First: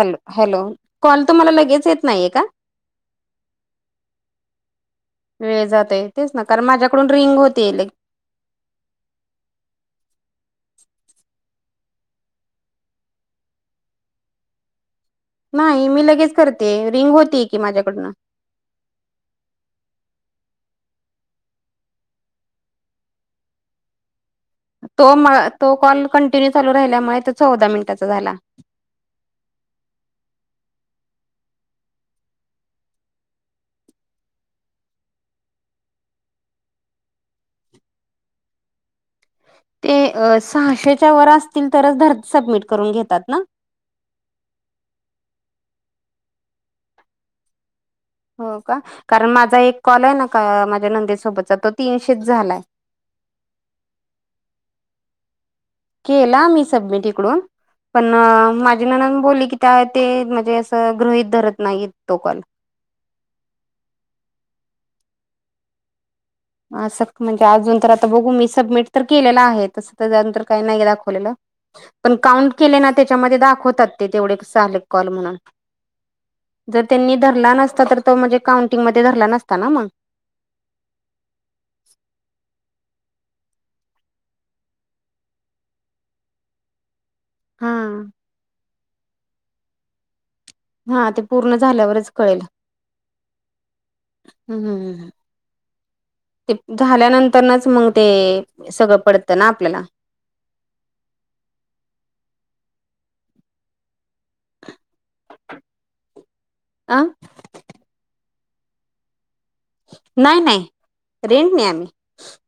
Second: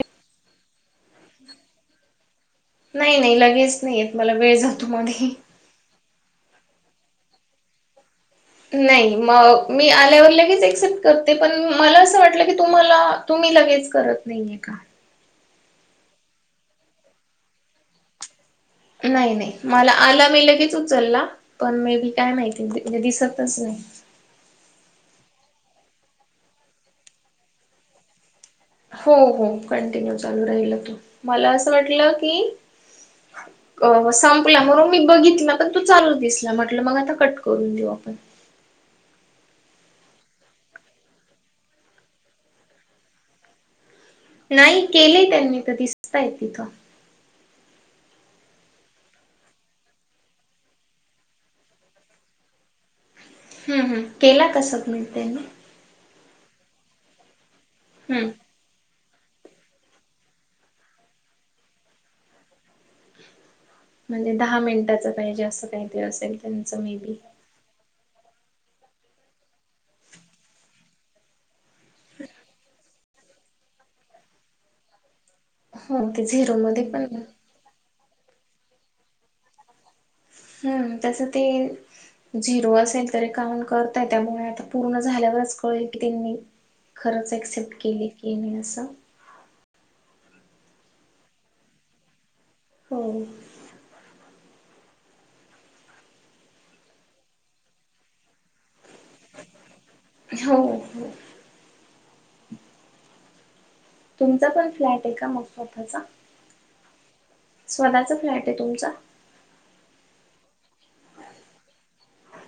Hello, hello, call तुम्हाला लगेच येत नाहीये का? नाही नाही. लगेच नाही येत. मला वेळ जातो मध्ये, वेळ जातोय. तेच ना कारण माझ्याकडून रिंग होते लई नाही. मग मी आल्यावर लगेच एक्सेप्ट करते पण मला असं वाटलं की तुम्हाला, तुम्ही लगेच करत नाही आहे का? नाही. मी लगेच करते रिंग होते की माझ्याकडनं नाही नाही. मला आला मी लगेच उचलला. पण मेल काय माहिती ते दिसतच नाही. तो मा तो कॉल कंटिन्यू चालू राहिल्यामुळे तो चौदा मिनिटाचा झाला. हो हो. कंटिन्यू चालू राहिला तो मला असं वाटलं की, [inaudible] अ संपला म्हणून मी बघितला. पण तो चालूच दिसला. म्हटलं, मग आता कट करून देऊ आपण. ते अ सहाशेच्या वर असतील. तरच धर सबमिट करून घेतात ना? नाही केलय त्यांनी तर दिसताहित एका. हो का. कारण माझा एक कॉल आहे ना का. माझ्या नंदे सोबतचा तो तीनशेच झालाय. हम्म हम्म केला का सबमिट त्यांनी? केला मी सबमिट इकडून. पण हम्म. माझ्या माझी नणंद बोली की त्या ते म्हणजे असं गृहित धरत नाही तो कॉल. म्हणजे दहा मिनिटाच पाहिजे असं काही तरी असेल. त्यांचं मे असं बी. म्हणजे अजून तर आता बघू मी सबमिट तर केलेलं आहे. तसं तेच्यानंतर काही नाही दाखवलेल. पण काउंट केले ना त्याच्यामध्ये दाखवतात ते तेवढे झालेत कॉल म्हणून, हो ते झिरो जर मध्ये पण त्यांनी धरला नसता तर, तो म्हणजे काउंटिंग मध्ये धरला नसता ना मग? हम्म तसं ते झिरो असेल तरी कॉउट करत्यात. त्यामुळे आता पूर्ण झाल्यावरच कळेल की त्यांनी खरंच हा एक्सेप्ट केले की नाही असं. हा ते पूर्ण झाल्यावरच कळेल. हो. हम्म हम्म हम्म. ते झाल्या नंतरनच मग ते सगळं पडतं ना आपल्याला. हो. तुमचा पण फ्लॅट आहे का मग स्वतःचा? आ. स्वतःचा फ्लॅट आहे तुमचा? नाही नाही, रेंट नी आहे आम्ही.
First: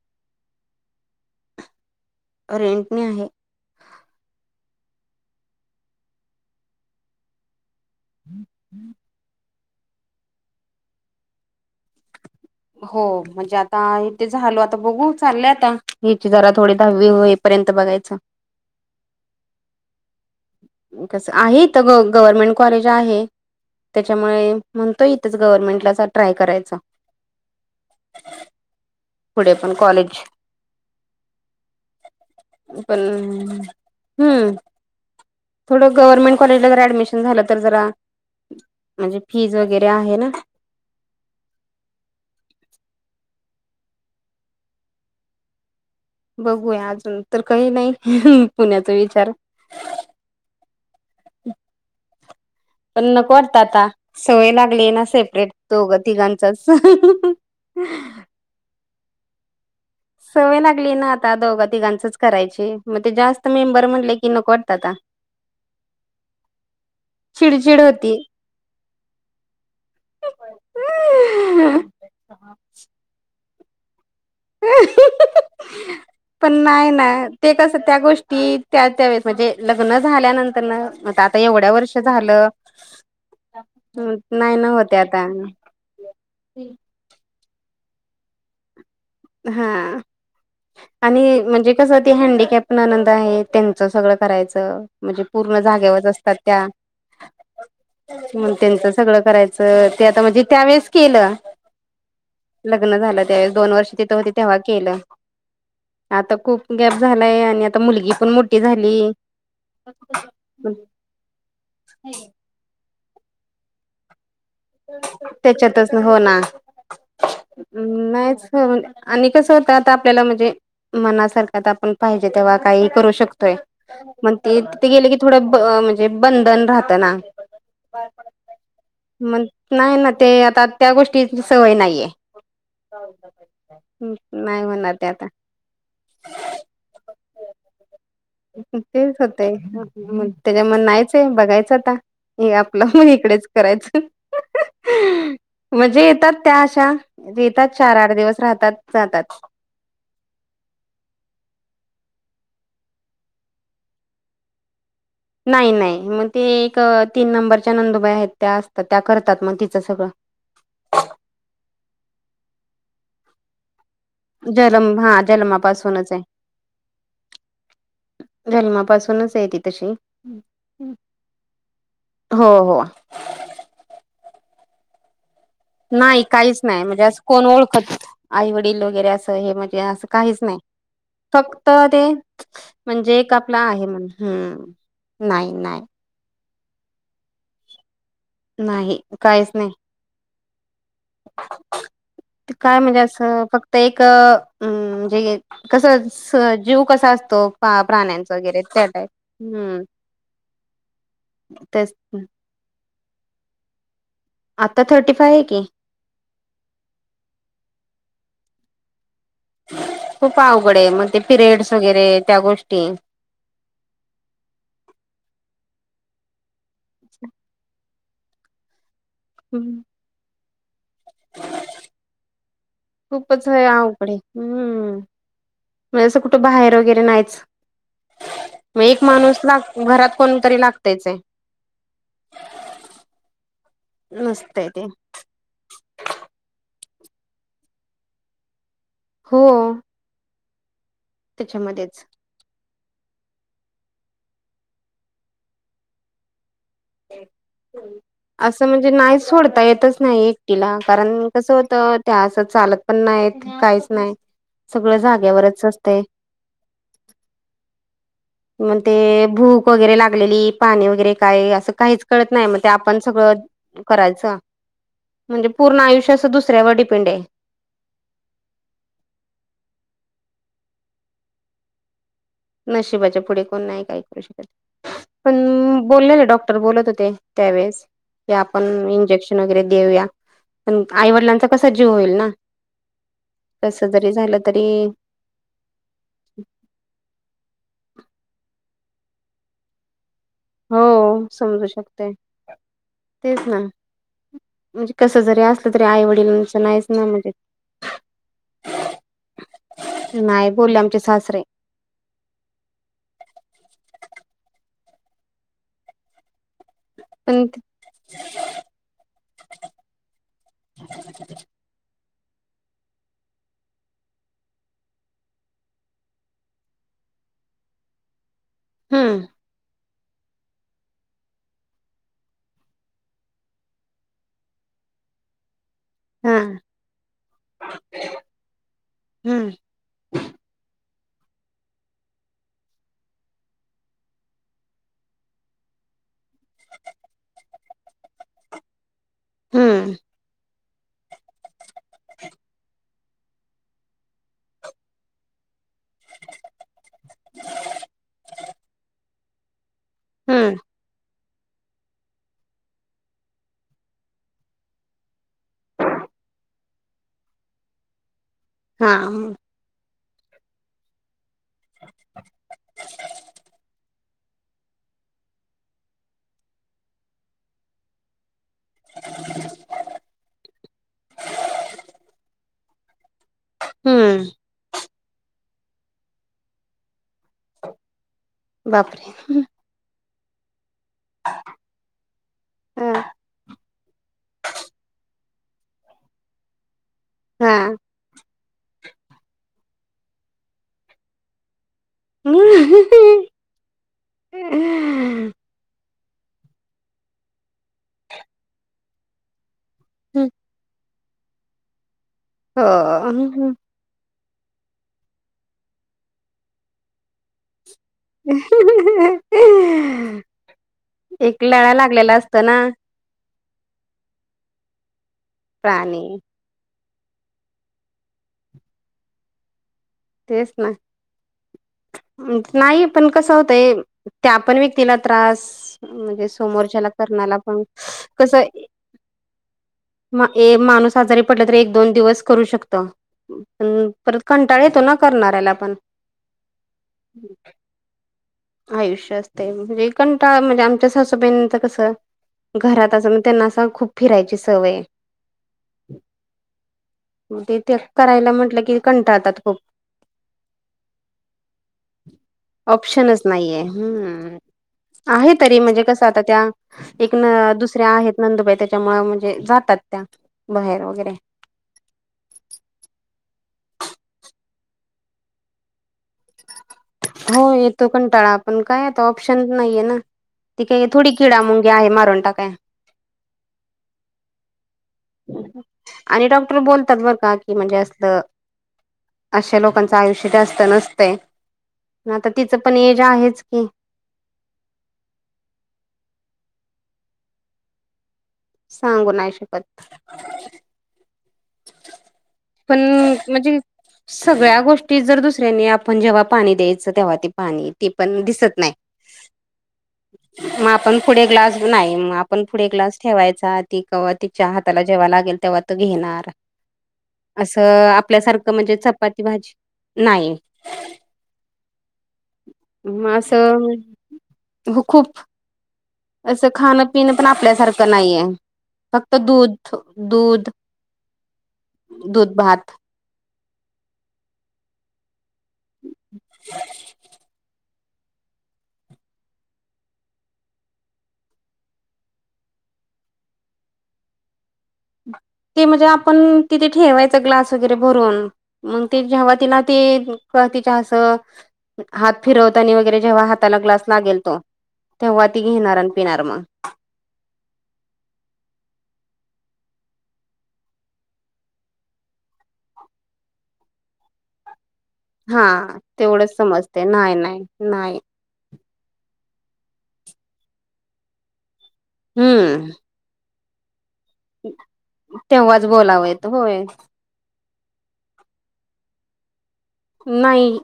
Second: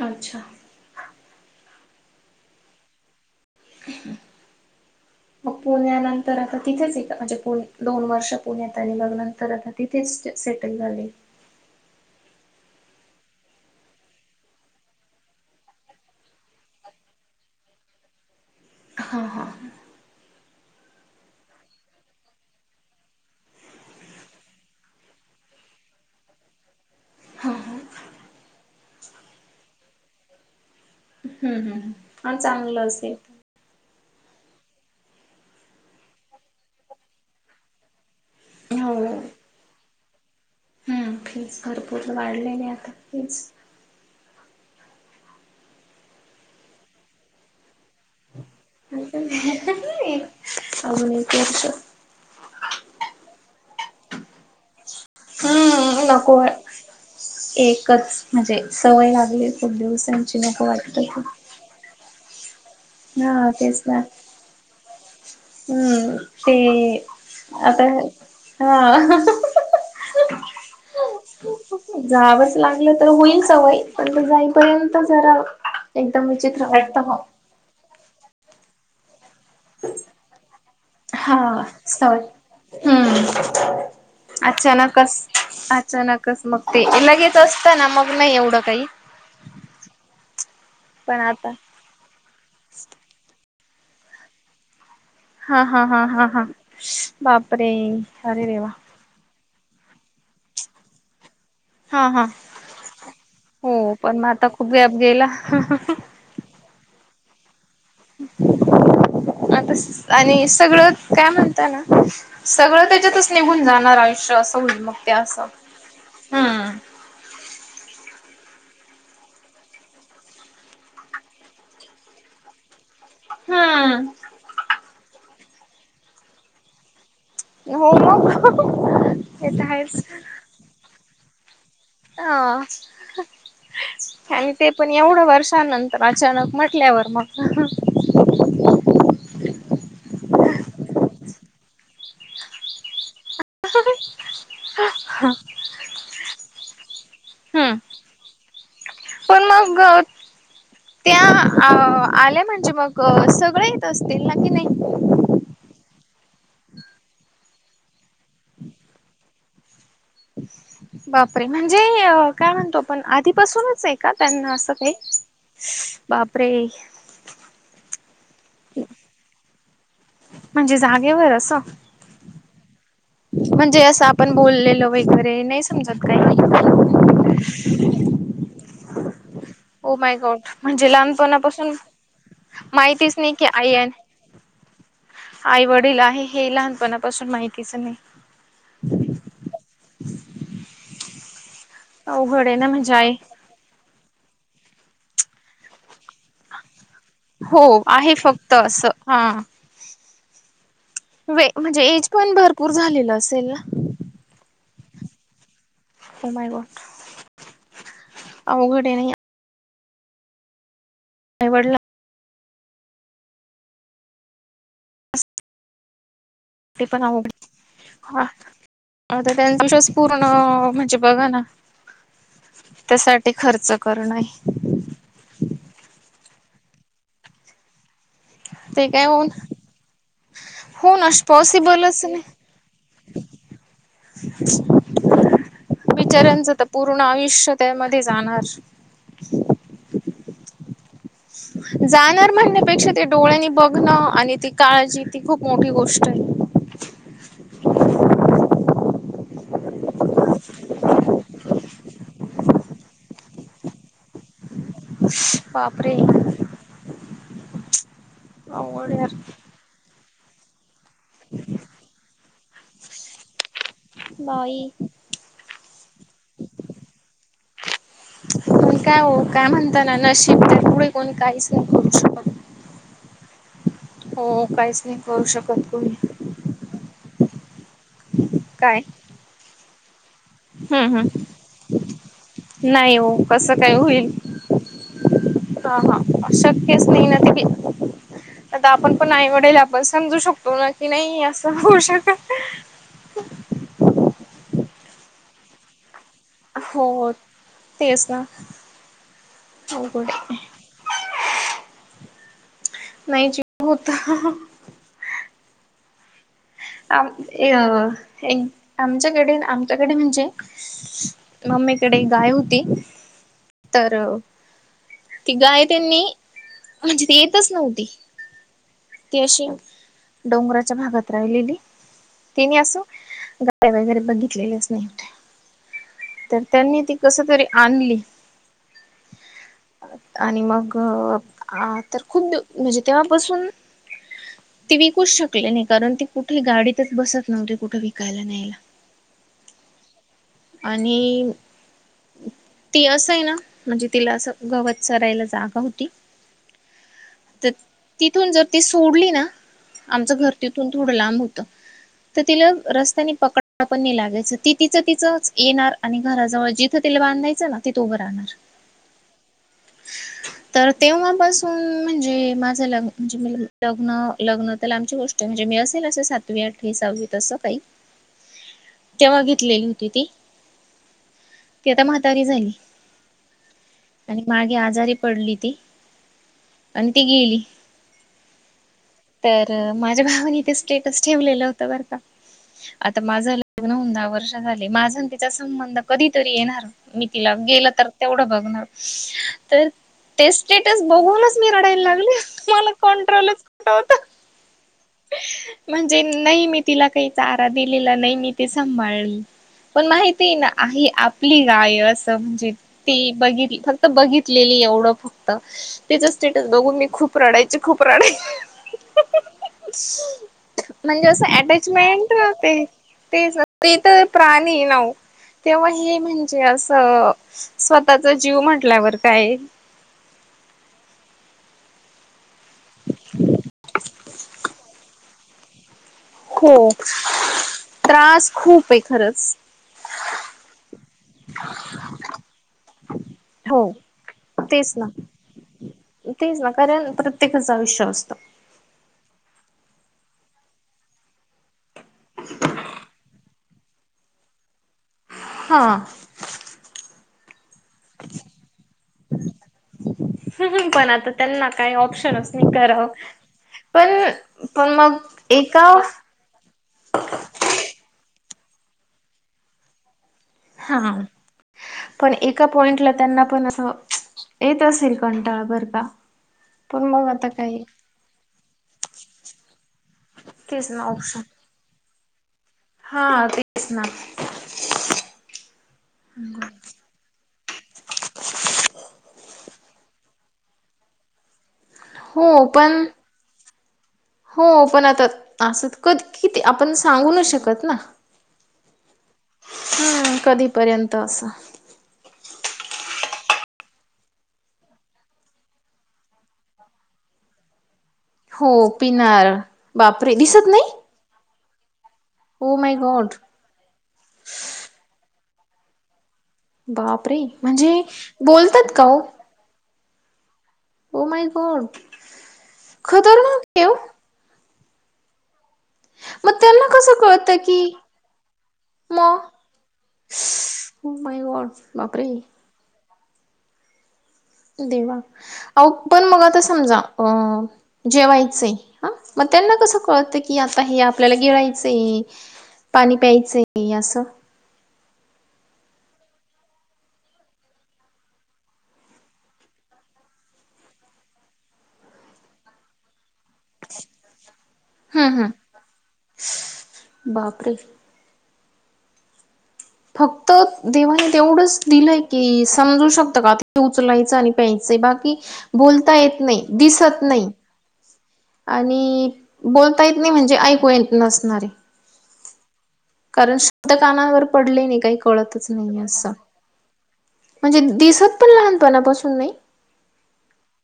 आमच्या रेंट नी आहे. मग पुण्यानंतर आता तिथेच आहे का म्हणजे पुणे दोन वर्ष पुण्यात आणि मग नंतर आता तिथेच स्टे सेटल झाले. हो म्हणजे आता इथे झालो आता बघू चाललंय आता हिची जरा थोडी दहावी होई पर्यंत बघायचं हां हां. कसं आहे त ग गव्हर्नमेंट कॉलेज आहे. त्याच्यामुळे म्हणतोय इथेच गव्हर्मेंटला चा ट्राय करायचा हां. पुढे पण कॉलेज ह्म्म ह्म्म पण चांगलं पण असेल. हम्म. थोडं गव्हर्नमेंट कॉलेजला जर ऍडमिशन झालं तर जरा हो म्हणजे फीज वगैरे आहे ना. हम्म फीज भरपूर वाढलेले आहे फीज. बघू या अजून तर काही नाही पुण्याचा अजून विचार एक वर्ष पण नको वाटत आता, सवय लागली हे ना सेफ रेट दोघं हम्म नको तिघांचाच. एकच म्हणजे सवय लागली खूप दिवस सवय लागली ना आता दोघा तिघांचच करायची मग ते जास्त हा मेंबर म्हणले की नको वाटत आता. ह्म्म ते चिडचिड आता होती हा जावंच लागलं तर होईल तवई पण म जाईपर्यंत जरा एकदम पण विचित्र नाही वाटत ना म. ते कसं त्या गोष्टी त्या त्यावेेळेस म्हणजे लग्न झाल्यानंतर न मता आता हा एवढ्या वर्ष सवय झालं हम्म नाही ना होते अचानकच आता अचानक कस मग ते लगेच असतं ना मग नाही एवढं काही. हा पण आणि आता म्हणजे कसं त हँडीकॅप ननंद आहे त्यांचं सगळं करायचं म्हणजे पूर्ण हा हा हा जागेवरच हा असतात हा त्या, बापरे अरे मंग देवा त्यांचच सगळं करायचं ते आता म्हणजे त्यावेेळेस केलं हा हा लग्न झालं त्या वेळेस दोन वर्ष हो तिथे पण मग होते आता तेव्हा खूप गॅप केलं, गेला आता खूप गॅप झालाय आणि आता मुलगी पण मोठी झाली. आता आणि सगळं काय म्हणताय ना सगळं त्याच्यातच निघून जाणार आयुष्य असं होईल मग ते असं. त्याच्यातच हो ना, नाहीच फिरून आणि कस होत आता आपल्याला म्हणजे मनासारखं त आपण पाहिजे तेव्हा काही करू शकतोय हम्म मंग ते तिथे गेले की थोडं ब म्हणजे बंधन राहतं ना. हो मग. मग ते तर आहेच नाही ना ते आता त्या गोष्टीची सवय नाहीये. हा नाही म्हणणार ते आता. हा नंतर अचानक म्हटल्यावर मग. तेच होतय ह. मग त्याच्या मण नाहीचे बघायचं आता हे आपलं मग इकडेच करायचं. म्हणजे येतात त्या अशाे हम्म येतात चार आठ दिवस राहतात जातात. घट [unintelligible] त्या आ - आल्या म्हणजे मग सगळ येत असतील ना कनी. नाही नाही म ते एक तीन नंबरच्या नंदुबाई आहेत त्या असतात त्या करतात मग तिचं सगळं. बापरे म्हणजे काय म्हणतो आपण आधीपासूनच आहे. का त्यांना असं जलम काही हा जनमापासूनच आहे. बापरे जनमापासूनच ये ती तशी. म्हणजे जागेवर असं हो हो. म्हणजे असं आपण बोललेल वगैरे नाही समजत नाही काहीच नाही काही म्हणजे असं कोण ओळखत, आई वडील वगैरे असं हे म्हणजे ते ओ असं माय काहीच गॉड नाही, म्हणजे फक्त लहानपणापासून ते, माहितीच म्हणजे नाही एक की आपला आई आहे म्हनून हम्म. नाही आई नाही वडील आहे हे लहानपणापासून माहितीच नाही. नाही काहीच नाही. अवघड ते आहे ना काय म्हणजे आई असं फक् ते एक, एम म्हणजे, कस स जीव कसा अस तो पा हो - आहे प्राण्यांचा फक्त वगैरे त्या असं टाइप, हा. हम्म. वे म्हणजे तेच एज पण भरपूर झालेलं असेल ना? आता थर्टी फाय आहे की. ओ माय गॉड, अवघड आहे ना या खूप अवघड आहे म ते पिरयड्स आईवडला वगैरे त्या गोष्टी. ते पण आवघड, हा, आता त्यांची मागच्या हम्म, वेळेस पूर्ण म्हणजे बघा ना. त्यासाठी खूपच होय खर्च अवघड हाय करणं हम्म, म्हणजे असं कुठं बाहेर वगैरे नाहीच. म ते एक काय होऊन माणूस ला घरात कोणतरी हो लागतायच ना ये. पॉसिबलच नाही नसतय ते. बीचारांचं तर पूर्ण आयुष्य त्यामध्ये जाणार. हो. त्याच्यामध्येच जाणार म्हणण्यापेक्षा ते डोळ्यांनी बघणं आणि ती काळजी ती खूप मोठी गोष्ट आहे. ते, हो. असं म्हणजे नाही सोडता येतच नाही एकटीला कारण कसं होत त्या असं चालत पण नाहीत. काहीच नाही, सगळ जाग्यावरच बापरे असतय. म अवघड ते यार भूक वगैरे लागलेली पाणी वगैरे काय असं काहीच कळत नाही म ते आपण सगळं, करायचं. बाई म्हणजे पूर्ण आयुष्यां अस दुसऱ्यावर डिपेंड ये. पण काय ओ काय म्हणत ना नशीब त्या पुढे कोण काहीच नाही करू शकत. नशिबाच्या पुढे कोण नाही काय करू हो काहीच शकत, नाही करू पण शकत कोणी बोललेले डॉक् डॉक्टर बोलत होते, त्यावेेळेस, की आपण काय इंजेक्शन वगैरे देऊया. पण हम्म आई हम्म वडलांचा कसा जीव होईल ना. नाही ओ कसं काय होईल. जरी झालं तरी हा हा शक्यच नाही ना ते काही, आता आपण पण आईवडल आपण समजू शक तो ना हो की नाही असं समजू होऊ शकते शकत. तेच ना. म्हणजे कसं जरी असलं तरी आईवडील तस नाहीच ना हो म्हनजे, तेच ना अवघड आहे नाहीत. पोल आमचे सासरे. नाही [unintelligible] होत. आम पण ये ते- एक आमच्याकडे न आमच्याकडे म्हणजे मम्मीकडे गाय होती तर. ती गाय त्यांनी म्हणजे ती येतच नव्हती. ती हम्म अशी डोंगराच्या भागात राहिलेली. तिने असं गाड्या वगैरे बघितलेलेच नव्हतं. हा तर त्यांनी ती कस तरी आणली. हम्म आणि मग आ तर खु म्हणजे तेव्हा बसून. ती विकूच शकले नाही कारण ती कुठे गाडीतच बसत नव्हती कुठे विकायला न्यायला. हम्म. आणि ती असंय ना. म्हणजे तिला असं गवत सरायला जागा होती तर तिथून जर. ती सोडली ना आमचं घर हम्म तिथून थोडं लांब होत. तर तिला रस्त्याने पकड पण नाही लागायचं ती तिचं तिचं. येणार आणि घराजवळ जिथं तिला बांधायचं ना तिथे उभं राहणार. ''हां'' म. तर तेव्हापासून म्हणजे माझं लग् म्हणजे लग्न लग्न तर आमची गोष्ट. म्हणजे मी असेल असं सातवी आठवी सहावी तसं काही. [inaudible] तेव्हा घेतलेली होती ती. ती आता म्हातारी झाली हम्म आणि मागे आजारी पडली ती. आणि ती गेली. बापरे. तर माझ्या भावानी ते स्टेटस ठेवलेलं होतं बर का आता ह माझ. लग्न होऊन दहा वर्ष झाले माझा तिचा संबंध कधीतरी येणार मी तिला हा गेल तर. तेवढ बघणार तर ते स्टेटस बघूनच मी रडायला लाग''--'' मला मला कंट्रोलच. कुठं होत हम [inaudible] म्हणजे नाही मी तिला काही चारा दिलेला नाही मी ते सांभाळल. पण माहिती ना आ आपली गाय असं म्हणजे ती हो बघिली. बघितलेली एवढं फक्त त्याच स्टेटस बघून मी खूप रडायची खूप रडायची. म्हणजे असं एक लळा अटॅचमेंट लागलेला असतो ना होते. तेच ते तर प्राणी ना तेव्हा हे प्राणी म्हणजे असं. स्वतःचा जीव म्हटल्यावर काय. तेच ना. नाही पण कसं होतंय त्या पण व्यक्तीला त्रास. म्हणजे हो समोरच्याला करणारला पण त्रास कसंय. खूप आहे खरंच. मा ए माणूस आजारी पडला तर एक दोन दिवस करू शकत. हो पण परत कंटाळा येतो. तेच ना करणाऱ्याला पण. तेच ना कारण प्रत्येकाचं आयुष्य असतं. आयुष्य असते म्हणजे कंटाळ म्हणजे आमच्या सासूबाईणीच कसं घरात असं म्हण. त्यांना अस खूप फिरायची सवय हाय. हा, मग ते त्या करायला म्हंटलं कि. पण आता त्यांना काही ऑप्शनच नाही कराव. नाही हम आहे तरी एका म्हणजे कस आता. आता त्या एक न दुसऱ्या आहेत नंदबाई त्याच्यामुळ म्हणजे जातात त्या. बाहेर हा! वगैरे पण एका पॉइंटला त्यांना पण अस येत असेल कंटाळा बरं का? पण मग आता काही तो कंटाळा पण काय आता ऑप्शन नाहीय ना ती तेच ना काही थोडी ऑप्शन किडा मुंगी आहे मारून टाकाय. हा तेच ना. आणि डॉक्टर बोलतात बरं का की म्हणजे अस द अश्या लोकांचं आयुष्य जास्त नसतंय. आता तिचं पण एज आहेच की हो पण, आता असत कध किती आपण सांगू नाही शकत ना. सांगू नाही शकत. हम्म कधीपर्यंत अस पण म्हजे सगळ्या गोष्टी जर दुसऱ्यांनी, आपण जेव्हा पाणी द्यायचं, तेव्हा ते पाणी ती पण दिसत हो नाही, पिणार बापरे दिसत मग नाही आपण पुढे ग्लास नाही, म आपण ओ पुढे माय ग्लास गॉड ठेवायचा. ती कवा तिच्या हाताला जेव्हा लागेल तेव्हा तो घेणार बापरे! असं म्हणजे आपल्यासारखं बोलतात म्हणजे, का ओ चपाती भाजी नाही. ओ माय गॉड, खतरनाक हे हो. अगं खूप. मग असं त्यांना खाणं कसं पिणं पण कळतं की आपल्यासारखं नाहीये. फक्त मग दूध दूध, हो माय गॉड बापरे दूध-भात. देवा, अहो पण मग आता समजा अ जेवायचय, ह मग त्यांना कसं कळतं की, आता हे आपल्याला गिळायचय पाणी प्यायचय हे असं. ते म्हणजे आपण तिथे ठेवायच ग्लास वगैरे भरून. मग ते जेंव्हा तिला ते का तिच्या असं हात फिरवतानी वगैरे जेव्हा हाताला ग्लास लागेल तो हम्म तेंव्हा ती हम्म घेणार आण पिणार मग बापरे! फक्त देवानी तेवढंच दिलंय की, समजू शकतं का उचलायचं, आणि प्यायचंय बाकी हा बोलता येत तेवढंच नाही समजते, दिसत नाही नाही नाही. आणि बोलता येत नाही म्हणजे ऐकू येत नसणारे हम्म! कारण शब्द कानावर पडले नी काही कळतच तेव्हाच नाही अस. बोलावं येत होय म्हणजे दिसत पण लहानपणापासून नाही? नाही.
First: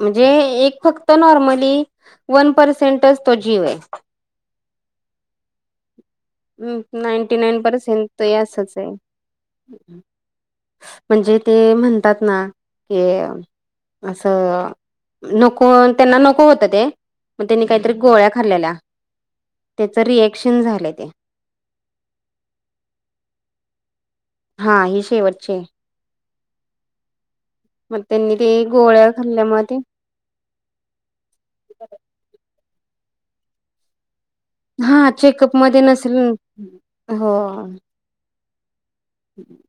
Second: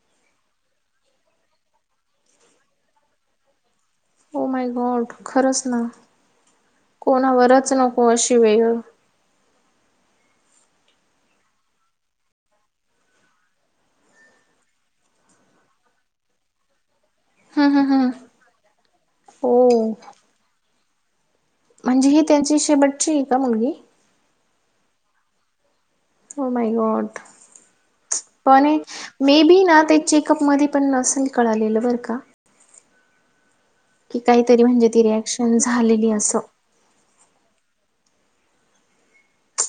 म्हणजे एक फक्त नॉर्मली, वन परसेन्टच तो जीव हाय. ओ माय गॉड, खरंच ना! हम्म नाईंटी नाईन कोणावरच नको परेसेन्टच हे अशी वेळ आसच हाय. म्हणजे ते म्हणतात ना, की अस नको, त्यांना नको होतं ते मग त्यांनी हम्म काहीतरी हम्म हम्म गोळ्या खालेल्या, हो. त्याच रिएक्शन झालंय ते. म्हणजे ही त्यांची शेवटची आहे का मुलगी? हा ही शेवटची हाय. Oh my God! मग त्यांनी ते पण गोळ्या मे खाल्ल्यामुळे बी ना ते चेकअपमध्ये पण नसेल कळालेलं बर का. काहीतरी म्हणजे ती हा, रिॲक्शन चेकअपमध्ये झालेली नसेल, असं. हो [unintelligible] [inaudible]